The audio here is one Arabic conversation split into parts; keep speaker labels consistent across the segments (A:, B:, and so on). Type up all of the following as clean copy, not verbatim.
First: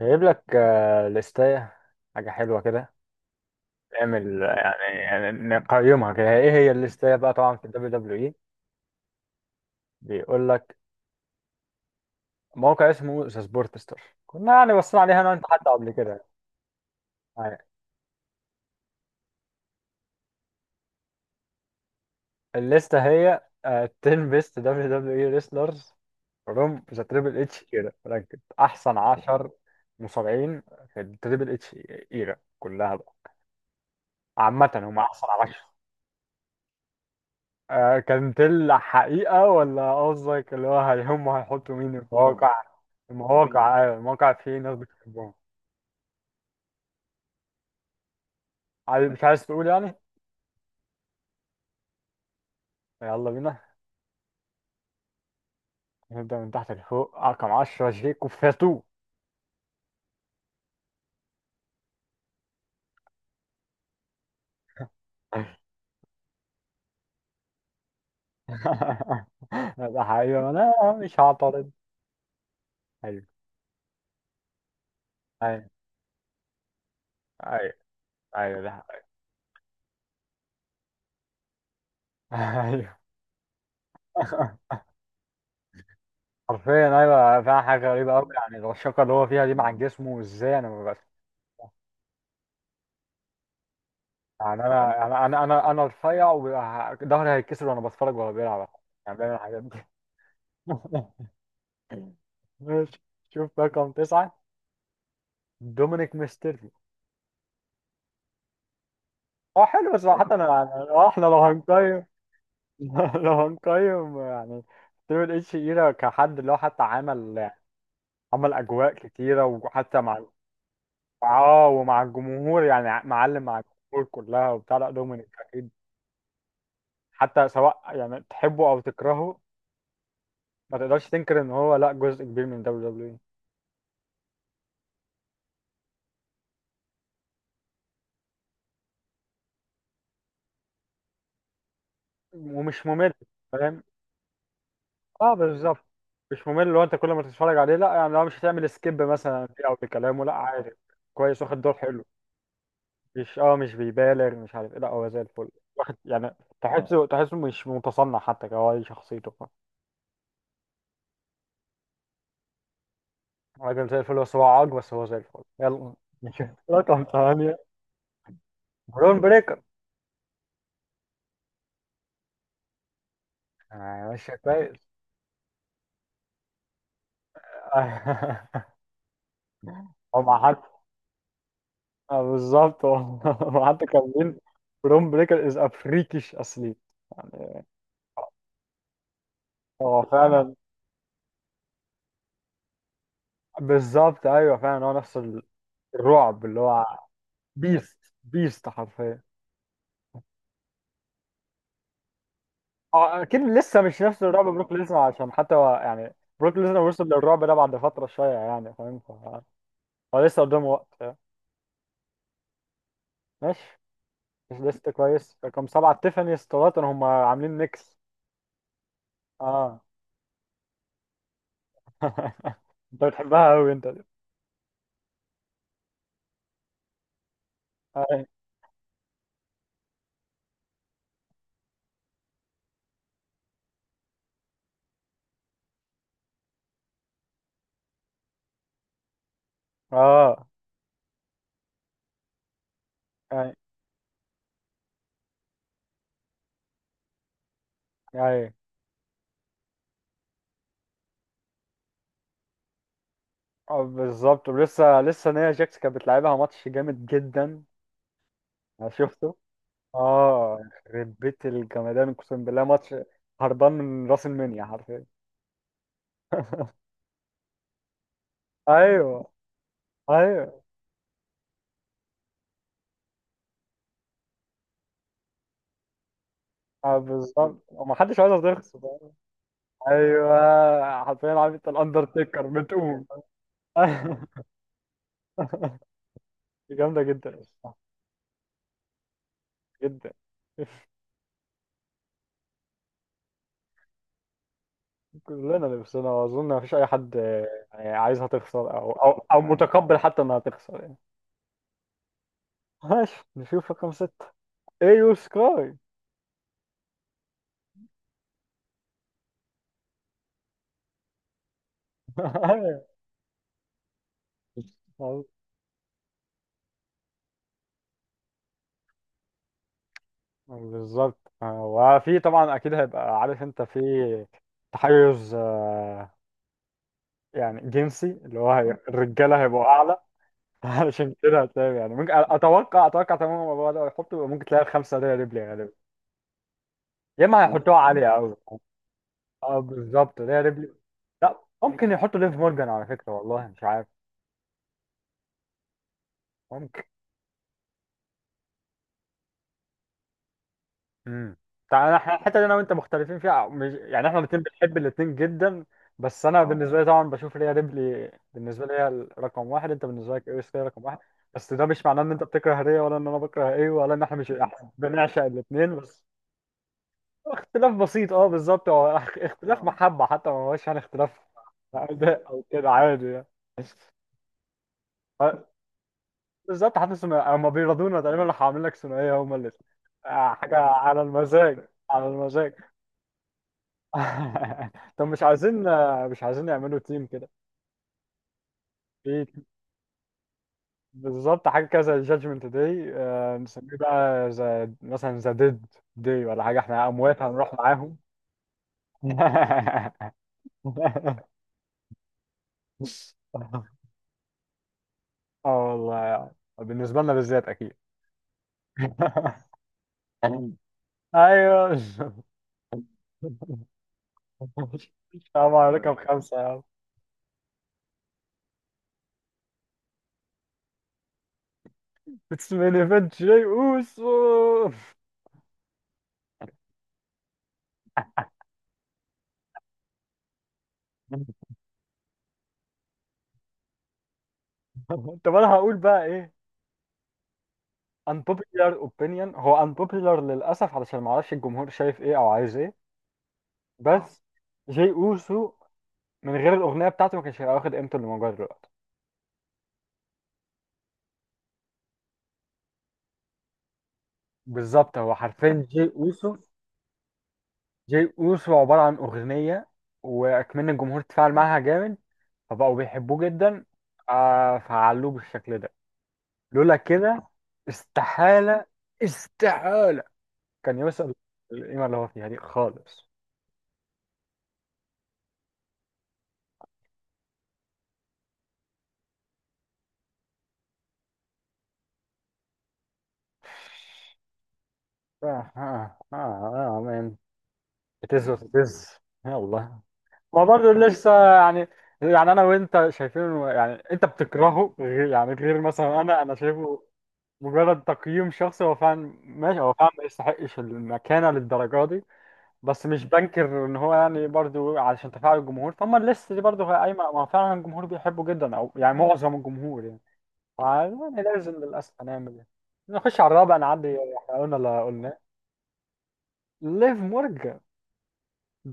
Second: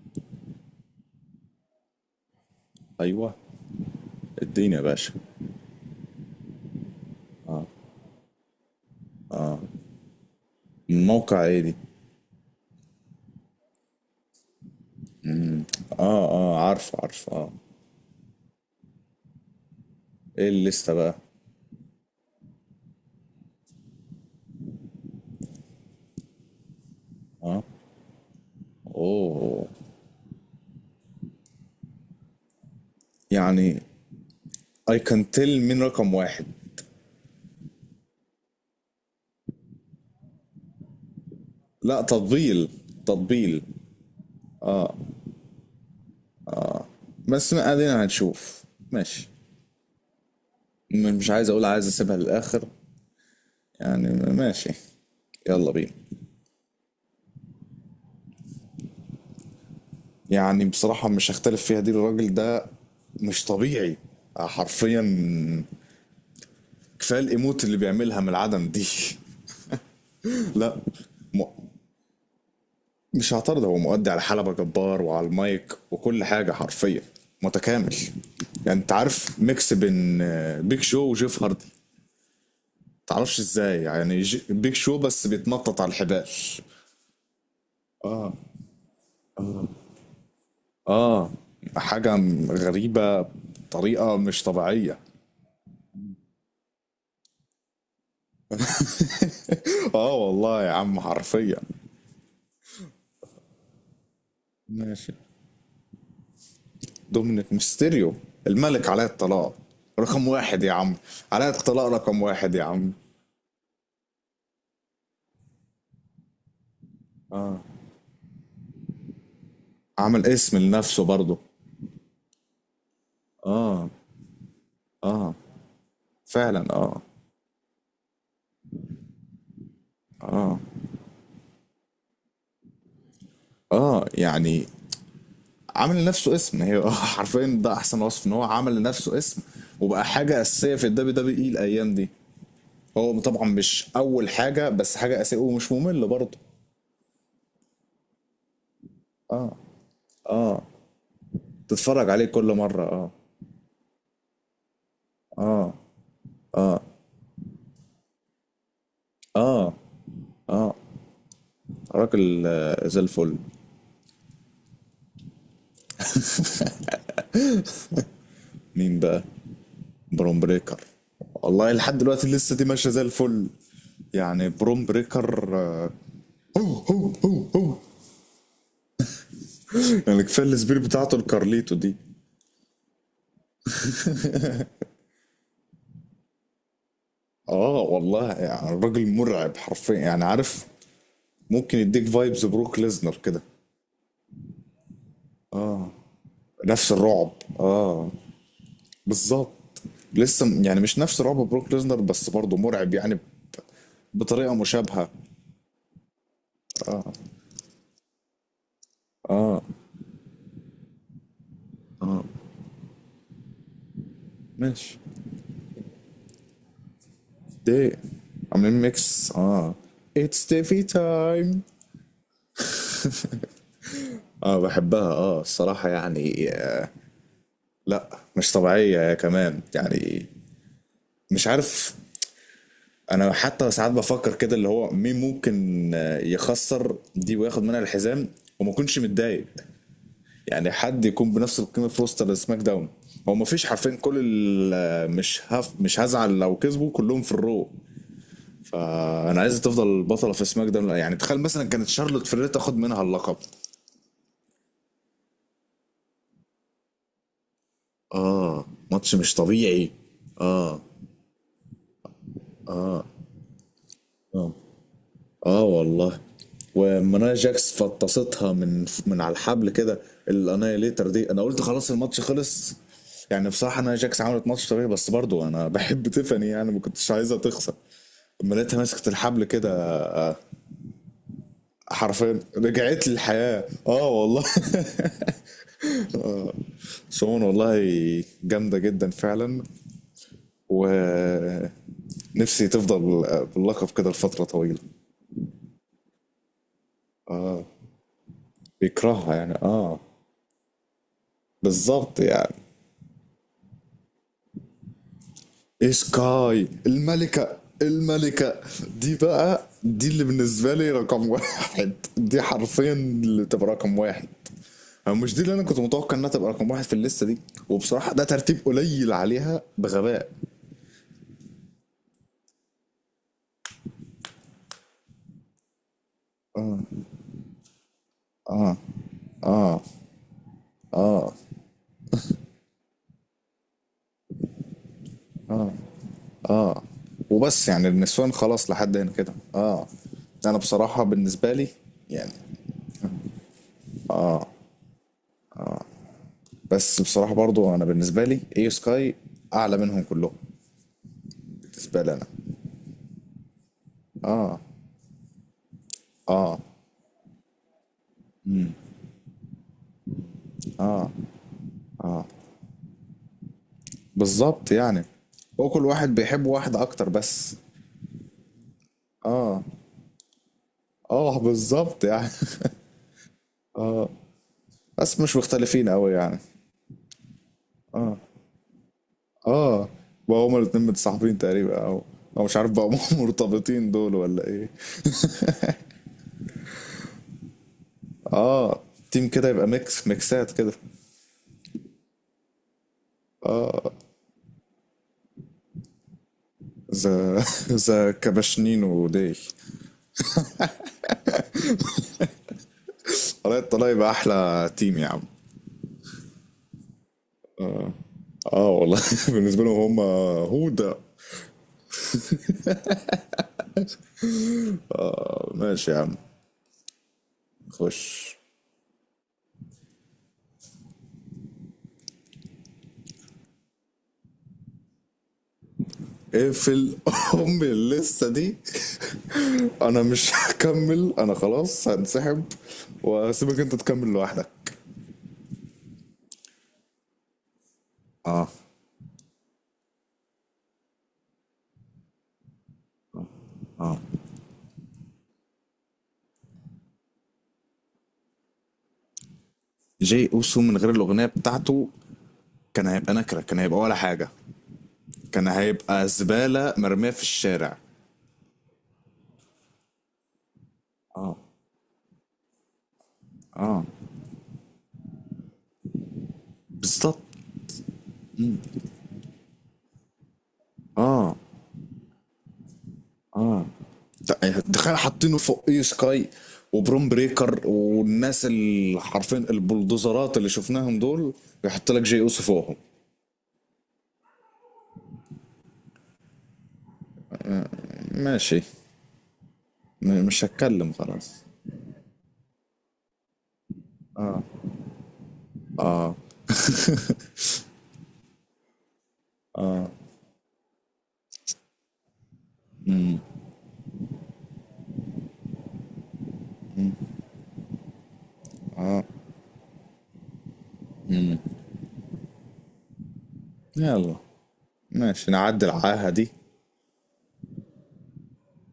A: هجيب لك لستاية حاجة حلوة كده.
B: ايوه،
A: اعمل
B: اديني يا
A: يعني
B: باشا.
A: يعني نقيمها كده. ايه هي الليستاية بقى؟ طبعا في الدبليو دبليو اي بيقول لك.
B: من موقع ايه دي؟
A: موقع اسمه ذا سبورتستر. كنا يعني بصينا عليها انا وانت حتى قبل كده
B: اه، اه، عارف عارف، اه.
A: يعني.
B: ايه الليسته بقى؟
A: الليستة هي 10 بيست دبليو دبليو اي ريسلرز فروم ذا تريبل
B: اه.
A: اتش ايرا، رانكد احسن 10
B: اوه.
A: مصارعين في التريبل اتش ايرا كلها بقى.
B: يعني
A: عامة هم
B: اي
A: احسن.
B: كان تيل من رقم واحد؟
A: كانت الحقيقة ولا قصدك اللي هو هيهم هيحطوا مين في مين
B: لا،
A: المواقع؟
B: تطبيل.
A: مين
B: تطبيل.
A: المواقع؟ المواقع فيه ناس بتحبهم.
B: بس ما ادينا هنشوف.
A: مش
B: ماشي.
A: عايز تقول يعني.
B: مش عايز اقول، عايز اسيبها للاخر.
A: يلا بينا
B: يعني ماشي. يلا بينا.
A: نبدأ من تحت لفوق. رقم 10 شيكو فاتو.
B: يعني بصراحة مش هختلف فيها دي. الراجل ده مش طبيعي حرفيا. كفاية الايموت اللي بيعملها من العدم دي.
A: ده حقيقة أنا
B: لا.
A: مش
B: م-
A: هعترض. أيوه.
B: مش هعترض. هو مؤدي على حلبة جبار وعلى
A: أيوه.
B: المايك وكل حاجة حرفيا.
A: أيوه.
B: متكامل.
A: أيوه ده
B: يعني انت
A: حقيقة.
B: عارف ميكس بين بيج شو وجيف هاردي.
A: أيوه
B: متعرفش ازاي يعني بيج شو بس بيتنطط على الحبال.
A: حرفيا أيوه، فيها حاجة غريبة أوي، يعني الرشاقة اللي هو فيها دي مع جسمه إزاي، أنا
B: اه. حاجة غريبة بطريقة مش
A: يعني
B: طبيعية.
A: انا رفيع وظهري هيتكسر وانا بتفرج وهو بيلعب، يعني بيعمل الحاجات دي.
B: اه والله يا عم حرفيا.
A: ماشي. شوف رقم تسعة.
B: ماشي.
A: دومينيك ميستيريو.
B: دومينيك ميستيريو. الملك علاء الطلاق.
A: اه حلو، بس
B: رقم
A: حتى انا
B: واحد
A: يعني
B: يا عم.
A: احنا لو
B: علاء الطلاق
A: هنقيم.
B: رقم واحد يا عم.
A: لو هنقيم يعني تريبل اتش ايرا كحد اللي هو حتى عمل اجواء كتيرة، وحتى مع
B: عمل اسم لنفسه برضه.
A: اه ومع الجمهور يعني معلم، مع
B: اه.
A: الجمهور كلها وبتاع. لا دومينيك
B: اه
A: اكيد،
B: فعلا اه.
A: حتى سواء يعني تحبه او تكرهه
B: اه.
A: ما تقدرش تنكر ان هو لا جزء كبير من دبليو دبليو
B: اه. يعني عمل لنفسه اسم هي. حرفيا ده احسن وصف ان هو عمل لنفسه اسم. وبقى حاجه اساسيه في الدبليو دبليو اي الايام دي.
A: ومش ممل.
B: هو طبعا
A: فاهم؟
B: مش اول حاجه بس حاجه
A: اه
B: اساسيه ومش
A: بالظبط.
B: ممل برضه.
A: مش ممل لو انت كل ما تتفرج عليه، لا يعني لو مش هتعمل سكيب مثلا فيه او في كلامه، لا عادي كويس واخد دور حلو.
B: تتفرج عليه كل مره اه.
A: مش بيبالغ، مش عارف ايه، لا هو زي الفل
B: اه.
A: واخد يعني. تحسه مش متصنع، حتى هو دي شخصيته. فاهم؟
B: اه. اه. راجل زي الفل.
A: راجل زي الفل، بس هو عاج، بس هو زي الفل. يلا نشوف رقم ثمانية.
B: مين
A: برون
B: بقى؟
A: بريكر.
B: بروم بريكر. والله لحد دلوقتي لسه دي ماشيه زي الفل.
A: ماشي
B: يعني
A: كويس.
B: بروم بريكر هو.
A: هو
B: يعني
A: مع
B: كفايه
A: حد.
B: السبير بتاعته الكارليتو دي.
A: بالظبط هو مع حد كان. برون بريكر از افريكيش اصلي يعني.
B: اه والله يعني الراجل مرعب حرفيا
A: هو
B: يعني
A: فعلا،
B: عارف. ممكن يديك فايبز بروك ليزنر كده.
A: بالظبط ايوه فعلا، هو نفس الرعب اللي هو.
B: نفس الرعب.
A: بيست.
B: اه
A: بيست حرفيا.
B: بالظبط. لسه يعني مش نفس رعب بروك ليزنر بس برضه مرعب يعني.
A: اه اكيد لسه مش نفس الرعب
B: بطريقة
A: بروك ليزنر،
B: مشابهة.
A: عشان حتى هو يعني بروك ليزنر وصل للرعب ده بعد فتره شويه يعني. فاهم؟ هو لسه قدامه وقت يعني. ماشي، مش لسه
B: ماشي.
A: كويس. رقم سبعه تيفاني ستراتون، هم عاملين
B: دي
A: ميكس.
B: عاملين ميكس اه.
A: اه
B: اتس تيفي تايم.
A: انت بتحبها قوي انت دي.
B: اه بحبها اه الصراحة يعني لا
A: اي
B: مش طبيعية يا كمان يعني. مش عارف. انا حتى ساعات بفكر كده اللي هو مين ممكن يخسر دي وياخد منها الحزام. وما يكونش متضايق.
A: اه
B: يعني حد يكون بنفس القيمه في روستر سماك داون. هو ما
A: اي
B: فيش حرفين كل مش هف مش هزعل لو كسبوا كلهم في الرو.
A: اي
B: انا عايز تفضل بطله في سماك داون. يعني تخيل مثلا كانت شارلوت فلير تاخد منها اللقب.
A: اه بالظبط، ولسه لسه نيا جاكس كانت بتلعبها ماتش جامد جدا.
B: اه.
A: انا
B: ماتش مش
A: شفته.
B: طبيعي.
A: اه
B: اه.
A: يخرب بيت الجمدان، اقسم بالله ماتش هربان من راس
B: اه.
A: المنيا حرفيا.
B: اه والله. ومنايا جاكس فطستها من
A: ايوه.
B: على الحبل كده.
A: ايوه.
B: الانايليتر دي انا قلت خلاص الماتش خلص. يعني بصراحه انا جاكس عملت ماتش طبيعي بس برضو انا بحب تيفاني يعني ما كنتش عايزها
A: بالظبط،
B: تخسر.
A: وما حدش عايز
B: اما
A: يخسر.
B: لقيتها مسكت الحبل كده
A: ايوه حرفيا، عارف انت
B: حرفيا
A: الاندرتيكر بتقوم.
B: رجعت لي الحياه اه والله.
A: جامده جدا
B: سون
A: الصراحة،
B: والله. جامده جدا فعلا.
A: جدا.
B: ونفسي تفضل باللقب كده لفتره طويله.
A: كلنا لبسنا، واظن ما فيش اي حد يعني عايزها تخسر او او
B: بيكرهها
A: او
B: يعني
A: متقبل
B: اه.
A: حتى انها تخسر يعني.
B: بالظبط يعني.
A: ماشي نشوف رقم ستة. ايو سكاي.
B: إيه سكاي الملكة الملكة. دي بقى دي اللي بالنسبة لي رقم واحد. دي حرفيا اللي تبقى رقم واحد. أو مش دي اللي أنا كنت متوقع إنها تبقى رقم واحد في الليستة دي. وبصراحة ده ترتيب قليل عليها بغباء.
A: بالظبط. وفي طبعا اكيد هيبقى، عارف انت، في تحيز يعني جنسي، اللي هو الرجاله هيبقوا اعلى. علشان كده هتلاقي يعني ممكن اتوقع تماما الموضوع ده، يحطوا ممكن تلاقي الخمسه دي ريبلي غالبا، يا اما
B: وبس
A: هيحطوها
B: يعني
A: عاليه
B: النسوان
A: قوي.
B: خلاص لحد هنا كده
A: اه
B: اه.
A: بالظبط، ده
B: أنا
A: ريبلي.
B: بصراحة
A: لا
B: بالنسبة لي
A: ممكن يحطوا
B: يعني.
A: ليف مورجان، على فكره والله مش عارف. ممكن.
B: بس بصراحة برضو أنا بالنسبة لي إيه سكاي أعلى منهم كلهم.
A: امم تعالى
B: بالنسبة لي أنا.
A: الحته دي انا وانت مختلفين فيها، مش يعني احنا الاثنين بنحب الاثنين جدا. بس انا
B: اه
A: بالنسبه لي طبعا بشوف ريا ريبلي، بالنسبه لي هي رقم واحد، انت بالنسبه لك ايوه هي رقم واحد، بس ده مش معناه ان انت بتكره ريا، ولا ان انا بكره ايه، ولا ان احنا مش، إحنا
B: بالظبط يعني.
A: بنعشق
B: هو
A: الاثنين
B: كل
A: بس.
B: واحد بيحب واحد أكتر بس.
A: اختلاف بسيط، اه بالظبط هو اختلاف، اه محبه حتى، ما هوش يعني اختلاف
B: اه بالظبط
A: اداء
B: يعني.
A: او كده، عادي يعني.
B: بس مش مختلفين قوي يعني.
A: بالظبط، حتى ثنائية هم بيرضونا تقريبا، راح عاملين لك ثنائيه هم الاثنين،
B: اه. بقى
A: حاجه
B: هما الاتنين
A: على
B: متصاحبين
A: المزاج
B: تقريبا او
A: على
B: او
A: المزاج.
B: مش عارف بقى هما. مرتبطين دول ولا ايه.
A: طب مش عايزين يعملوا تيم كده
B: اه. تيم
A: في.
B: كده يبقى ميكس ميكسات كده.
A: بالظبط، حاجه كده زي جادجمنت داي، نسميه بقى زي مثلا ذا ديد داي ولا حاجه، احنا اموات
B: ذا
A: هنروح معاهم.
B: ذا كباشنين وديل. طلع يبقى احلى تيم يا عم.
A: اه والله يعني. بالنسبه لنا بالذات اكيد.
B: اه والله. بالنسبه لهم هما. هو ده.
A: ايوه. السلام
B: طب ماشي
A: عليكم.
B: يا عم.
A: خمسه يا عم،
B: خش.
A: اتس مين ايفنت جاي اوسو.
B: اقفل. ام اللسه دي. انا مش هكمل انا خلاص هنسحب. واسيبك انت تكمل لوحدك.
A: طب انا هقول بقى ايه؟
B: اه
A: unpopular opinion هو unpopular للأسف، علشان ما اعرفش الجمهور شايف ايه او عايز ايه، اه بس. جي اوسو من غير الأغنية بتاعته ما كانش هيبقى واخد قيمته اللي موجودة دلوقتي.
B: جاي اوسو من غير الاغنيه بتاعته كان هيبقى نكره. كان هيبقى ولا حاجه.
A: بالظبط، هو
B: كان
A: حرفيا جي
B: هيبقى
A: اوسو.
B: زباله مرميه في الشارع.
A: جي اوسو عبارة عن أغنية، وأكمن الجمهور تفاعل
B: اه
A: معاها جامد، فبقوا بيحبوه جدا، فعلوه بالشكل ده. لولا
B: بالظبط.
A: كده استحالة، استحالة كان يوصل
B: اه.
A: القيمة اللي هو فيها دي خالص.
B: تخيل حاطينه فوق اي سكاي وبروم بريكر والناس اللي حرفيا البلدوزرات اللي شفناهم دول. يحط لك جي اوسو فوقهم.
A: آه آه آه آه. بتز
B: ماشي.
A: وتتز. يلا. ما
B: مش
A: برضه
B: هتكلم
A: لسه
B: خلاص.
A: يعني انا وانت شايفين، يعني انت بتكرهه، غير مثلا انا شايفه مجرد تقييم شخصي. هو فعلا ماشي، هو فعلا ما يستحقش المكانه للدرجه دي، بس مش بنكر ان هو يعني برضه علشان تفاعل الجمهور، فما الليست دي برضه قايمه، ما فعلا الجمهور بيحبه جدا او يعني معظم الجمهور يعني. فيعني لازم، للاسف هنعمل ايه، نخش على الرابع، نعدي،
B: يلا.
A: احنا قلنا اللي قلناه.
B: ماشي نعدي العاهه دي.
A: ليف مورجان.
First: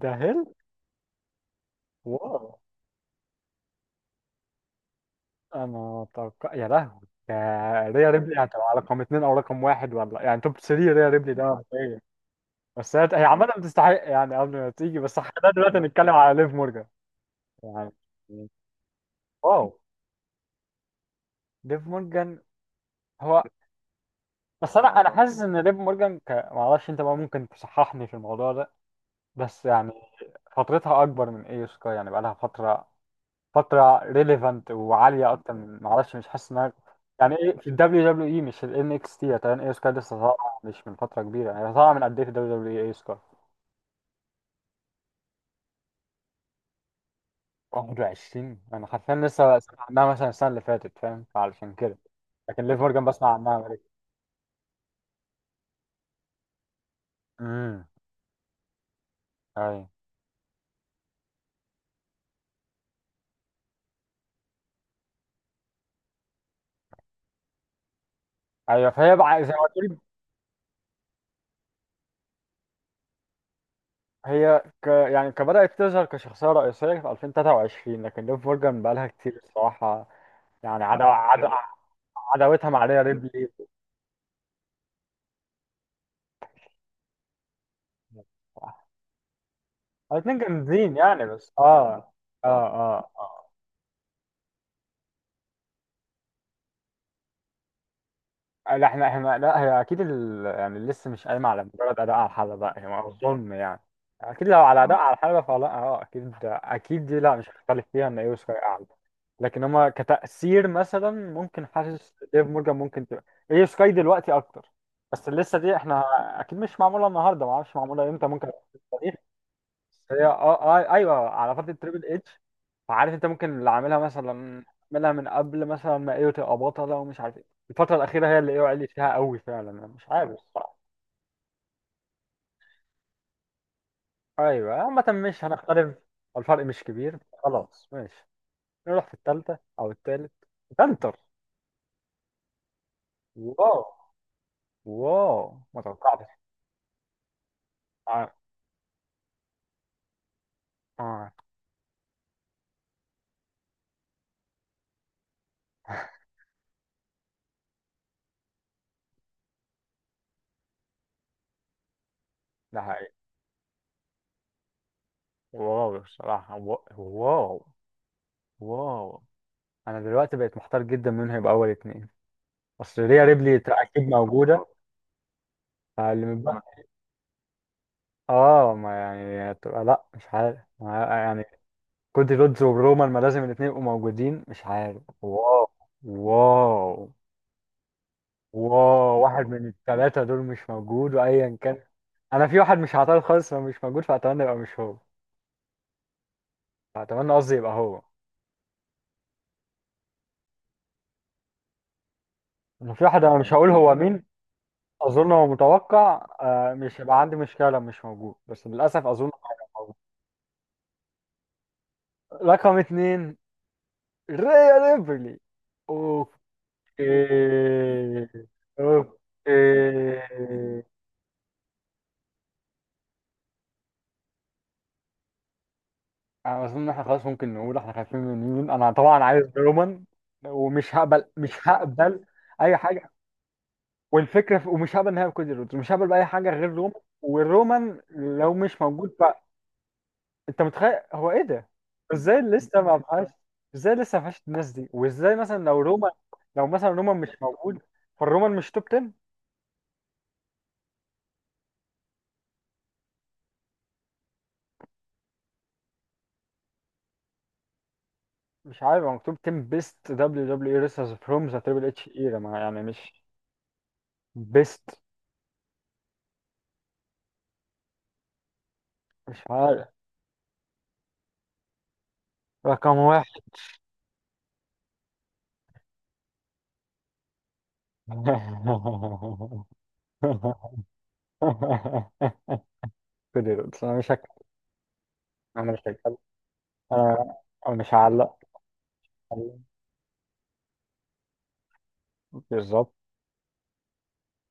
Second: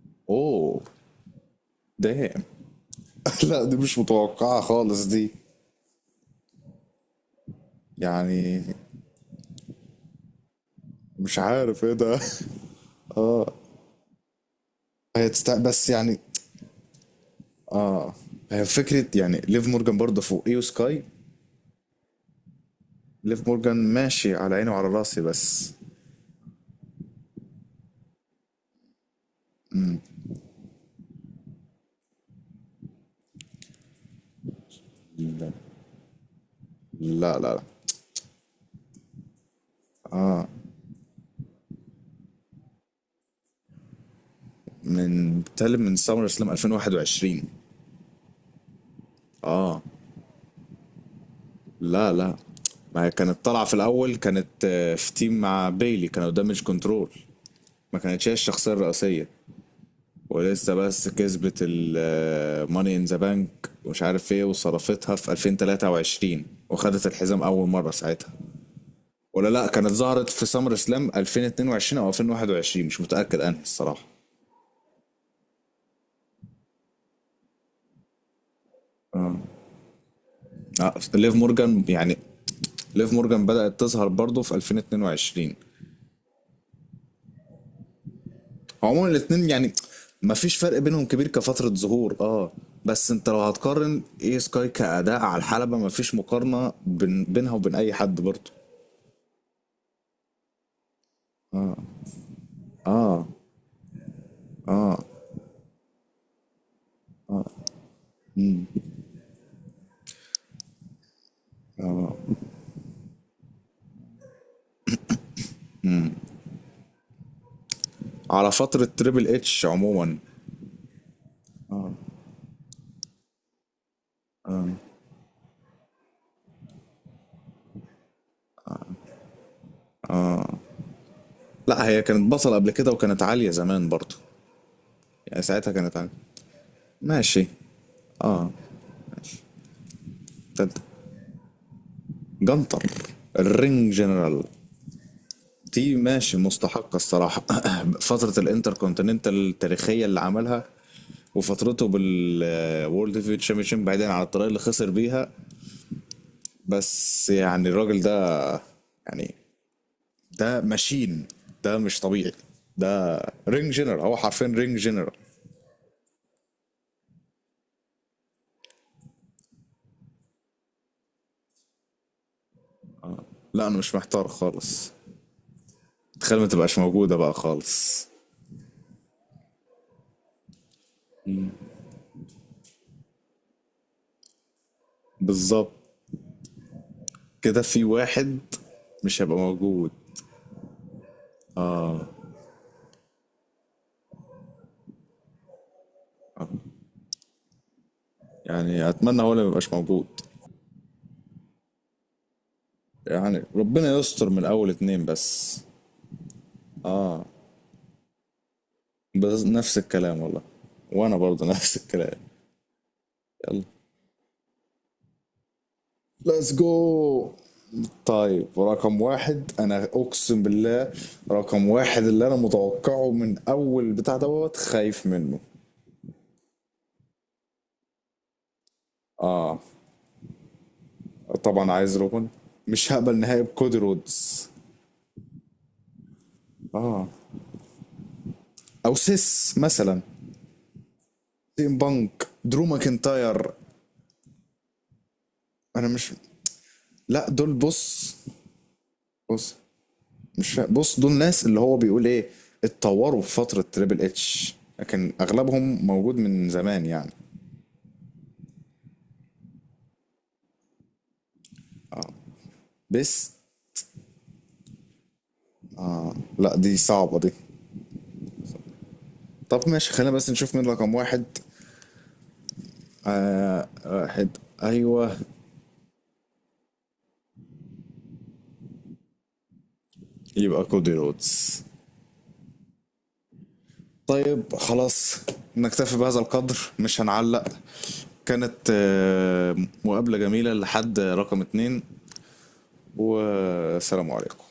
A: ده هيل.
B: اوه. دام.
A: واو.
B: لا دي مش متوقعه خالص دي.
A: انا اتوقع، يا لهوي، يا ريا ريبلي
B: يعني
A: هتبقى رقم اتنين او رقم واحد ولا إيه؟ يعني توب 3 ريا ريبلي
B: مش
A: ده
B: عارف ايه
A: مبدئيا.
B: ده.
A: بس هي عامة بتستحق يعني قبل ما تيجي، بس
B: هي
A: خلينا
B: تست...
A: دلوقتي
B: بس
A: نتكلم
B: يعني.
A: على ليف مورجان يعني.
B: هي فكرة يعني
A: واو
B: ليف مورجان برضه فوقيه وسكاي.
A: ليف مورجان. هو.
B: ليف مورجان ماشي على عيني
A: بس
B: وعلى
A: انا
B: راسي
A: حاسس ان
B: بس.
A: ليف مورجان ما اعرفش انت بقى، ممكن تصححني في الموضوع ده بس يعني. فترتها اكبر من اي سكاي، يعني بقى لها فترة ريليفنت وعالية أكتر من، معرفش، مش حاسس إنها يعني
B: لا لا
A: إيه
B: لا.
A: في ال WWE مش ال NXT تقريبا. إيه سكاي لسه طالعة مش من فترة كبيرة، يعني طالعة من قد إيه في ال WWE إيه سكاي؟
B: من بتكلم من سمر سلام 2021.
A: 21 أنا حرفيا لسه سامع
B: اه.
A: عنها مثلا السنة اللي فاتت. فاهم؟ فعلشان كده.
B: لا لا.
A: لكن ليف مورجان
B: ما هي
A: بسمع
B: كانت
A: عنها
B: طالعة في
A: بقالي.
B: الأول كانت في تيم مع بيلي كانوا دامج كنترول.
A: امم
B: ما كانتش هي الشخصية الرئيسية.
A: أيوه.
B: ولسه بس كسبت الماني ان ذا بانك ومش عارف ايه وصرفتها في 2023. وخدت الحزام أول مرة ساعتها.
A: أيوه فهي بقى
B: ولا
A: زي ما
B: لا
A: قلت
B: كانت
A: لي.
B: ظهرت في سمر سلام 2022 او 2021 مش متاكد انهي الصراحه.
A: هي ك يعني كبدأت تظهر كشخصية رئيسية في 2023، لكن ليف مورجان بقالها كتير الصراحة. يعني عدا
B: ليف
A: عدا
B: مورجان يعني.
A: عداوتها مع ريا
B: ليف مورجان
A: ريبلي.
B: بدات تظهر برضه في 2022. عموما الاثنين يعني ما
A: الاتنين
B: فيش فرق
A: جامدين
B: بينهم
A: يعني،
B: كبير
A: بس
B: كفتره ظهور
A: اه
B: اه.
A: اه
B: بس انت لو هتقارن اي سكاي كاداء على الحلبه ما فيش مقارنه بينها وبين اي حد برضه.
A: اه لا احنا لا، هي اكيد يعني لسه مش قايمه على مجرد اداء على الحلبه، هي ما
B: اه
A: اظن يعني. اكيد لو على اداء على الحلبه، فلا اكيد اكيد دي، لا مش هختلف فيها ان ايو سكاي اعلى. لكن هما كتأثير مثلا، ممكن حاسس ديف مورجان ممكن تبقى ايو سكاي دلوقتي اكتر. بس لسه دي، احنا اكيد مش معموله النهارده، ما اعرفش معموله امتى ممكن.
B: على فتره تريبل اتش
A: بس
B: عموما.
A: هي ايوه على فتره تريبل اتش، فعارف انت ممكن اللي عاملها من قبل مثلا، ما ايوه تبقى بطله ومش عارف ايه. الفتره الاخيره هي اللي ايوه عليت فيها قوي فعلا، انا مش عارف الصراحه.
B: لا هي كانت بطل قبل كده وكانت عاليه زمان برضه.
A: ايوه عامه
B: يعني
A: مش
B: ساعتها كانت
A: هنختلف،
B: عاليه.
A: الفرق مش كبير.
B: ماشي.
A: خلاص ماشي.
B: اه
A: نروح في الثالثه او الثالث.
B: انت
A: بنتر.
B: جنطر
A: واو.
B: الرينج جنرال.
A: واو ما
B: دي
A: توقعتش
B: ماشي مستحقة الصراحة.
A: اه
B: فترة الانتركونتيننتال التاريخية اللي عملها.
A: آه،
B: وفترته بالوورلد هيفيويت شامبيونشيب بعيدا عن الطريقة اللي خسر بيها. بس يعني الراجل ده يعني. ده ماشين. ده مش طبيعي.
A: ده حقيقي.
B: ده رينج جنرال. هو حرفيا رينج جنرال.
A: واو الصراحه، واو. واو انا دلوقتي بقيت محتار جدا مين هيبقى اول اتنين، اصل ريا ريبلي
B: لا انا مش
A: اكيد
B: محتار
A: موجوده.
B: خالص. تخيل
A: أعلم
B: ما
A: بقى.
B: تبقاش موجودة بقى خالص.
A: اه ما يعني هتبقى لا مش عارف يعني. كودي رودز وبرومان، ما لازم الاتنين يبقوا موجودين، مش عارف. واو.
B: بالظبط
A: واو.
B: كده في واحد
A: واو
B: مش هيبقى
A: واحد من
B: موجود.
A: التلاتة دول مش موجود، وأيا كان أنا في واحد مش هعترض خالص لو مش موجود، فأتمنى يبقى مش هو. فأتمنى، قصدي، يبقى هو.
B: يعني اتمنى هو اللي ما يبقاش موجود.
A: أنا في واحد أنا
B: يعني
A: مش هقول هو
B: ربنا
A: مين.
B: يستر من اول اتنين
A: أظن هو
B: بس.
A: متوقع، مش هيبقى عندي مشكلة لو مش موجود، بس للأسف أظن هو
B: بس نفس
A: موجود.
B: الكلام والله. وانا برضه نفس الكلام.
A: رقم اتنين
B: يلا.
A: ريا ريبلي. اوف.
B: ليتس جو.
A: إيه.
B: طيب رقم
A: أوه.
B: واحد انا اقسم
A: إيه.
B: بالله. رقم واحد اللي انا متوقعه من اول بتاع دوت خايف منه.
A: أنا أظن إن إحنا خلاص ممكن نقول إحنا خايفين من مين. أنا طبعا عايز
B: اه
A: رومان، ومش هقبل مش
B: طبعا عايز
A: هقبل
B: روبن.
A: أي
B: مش
A: حاجة.
B: هقبل نهائي بكودي رودز.
A: والفكرة ومش هقبل نهائي كودي رودز، مش هقبل بأي حاجة غير رومان،
B: اه
A: والرومان لو مش
B: او
A: موجود بقى.
B: سيس مثلا.
A: أنت متخيل هو إيه ده؟
B: سيم بانك
A: إزاي
B: درو
A: لسه ما بقاش،
B: ماكنتاير.
A: إزاي لسه ما فيهاش الناس دي؟ وإزاي مثلا
B: انا مش
A: لو مثلا رومان مش
B: لا دول
A: موجود،
B: بص.
A: فالرومان مش توب 10.
B: بص مش فاهم بص دول ناس اللي هو بيقول ايه اتطوروا في فترة تريبل اتش لكن اغلبهم موجود من زمان يعني.
A: مش عارف هو مكتوب 10 بيست دبليو دبليو اي ريسرز فروم ذا تريبل اتش ايرا، ما يعني مش
B: بس.
A: بيست.
B: لا دي صعبة دي.
A: مش
B: طب
A: عارف.
B: ماشي خلينا بس نشوف مين رقم واحد.
A: رقم واحد.
B: آه واحد. ايوه. يبقى كودي رودز.
A: كده، بس انا مش هك...
B: طيب خلاص.
A: انا مش
B: نكتفي
A: هك...
B: بهذا القدر مش
A: انا
B: هنعلق.
A: أنا مش هعلق.
B: كانت مقابلة جميلة لحد رقم اتنين.
A: بالظبط.
B: والسلام عليكم.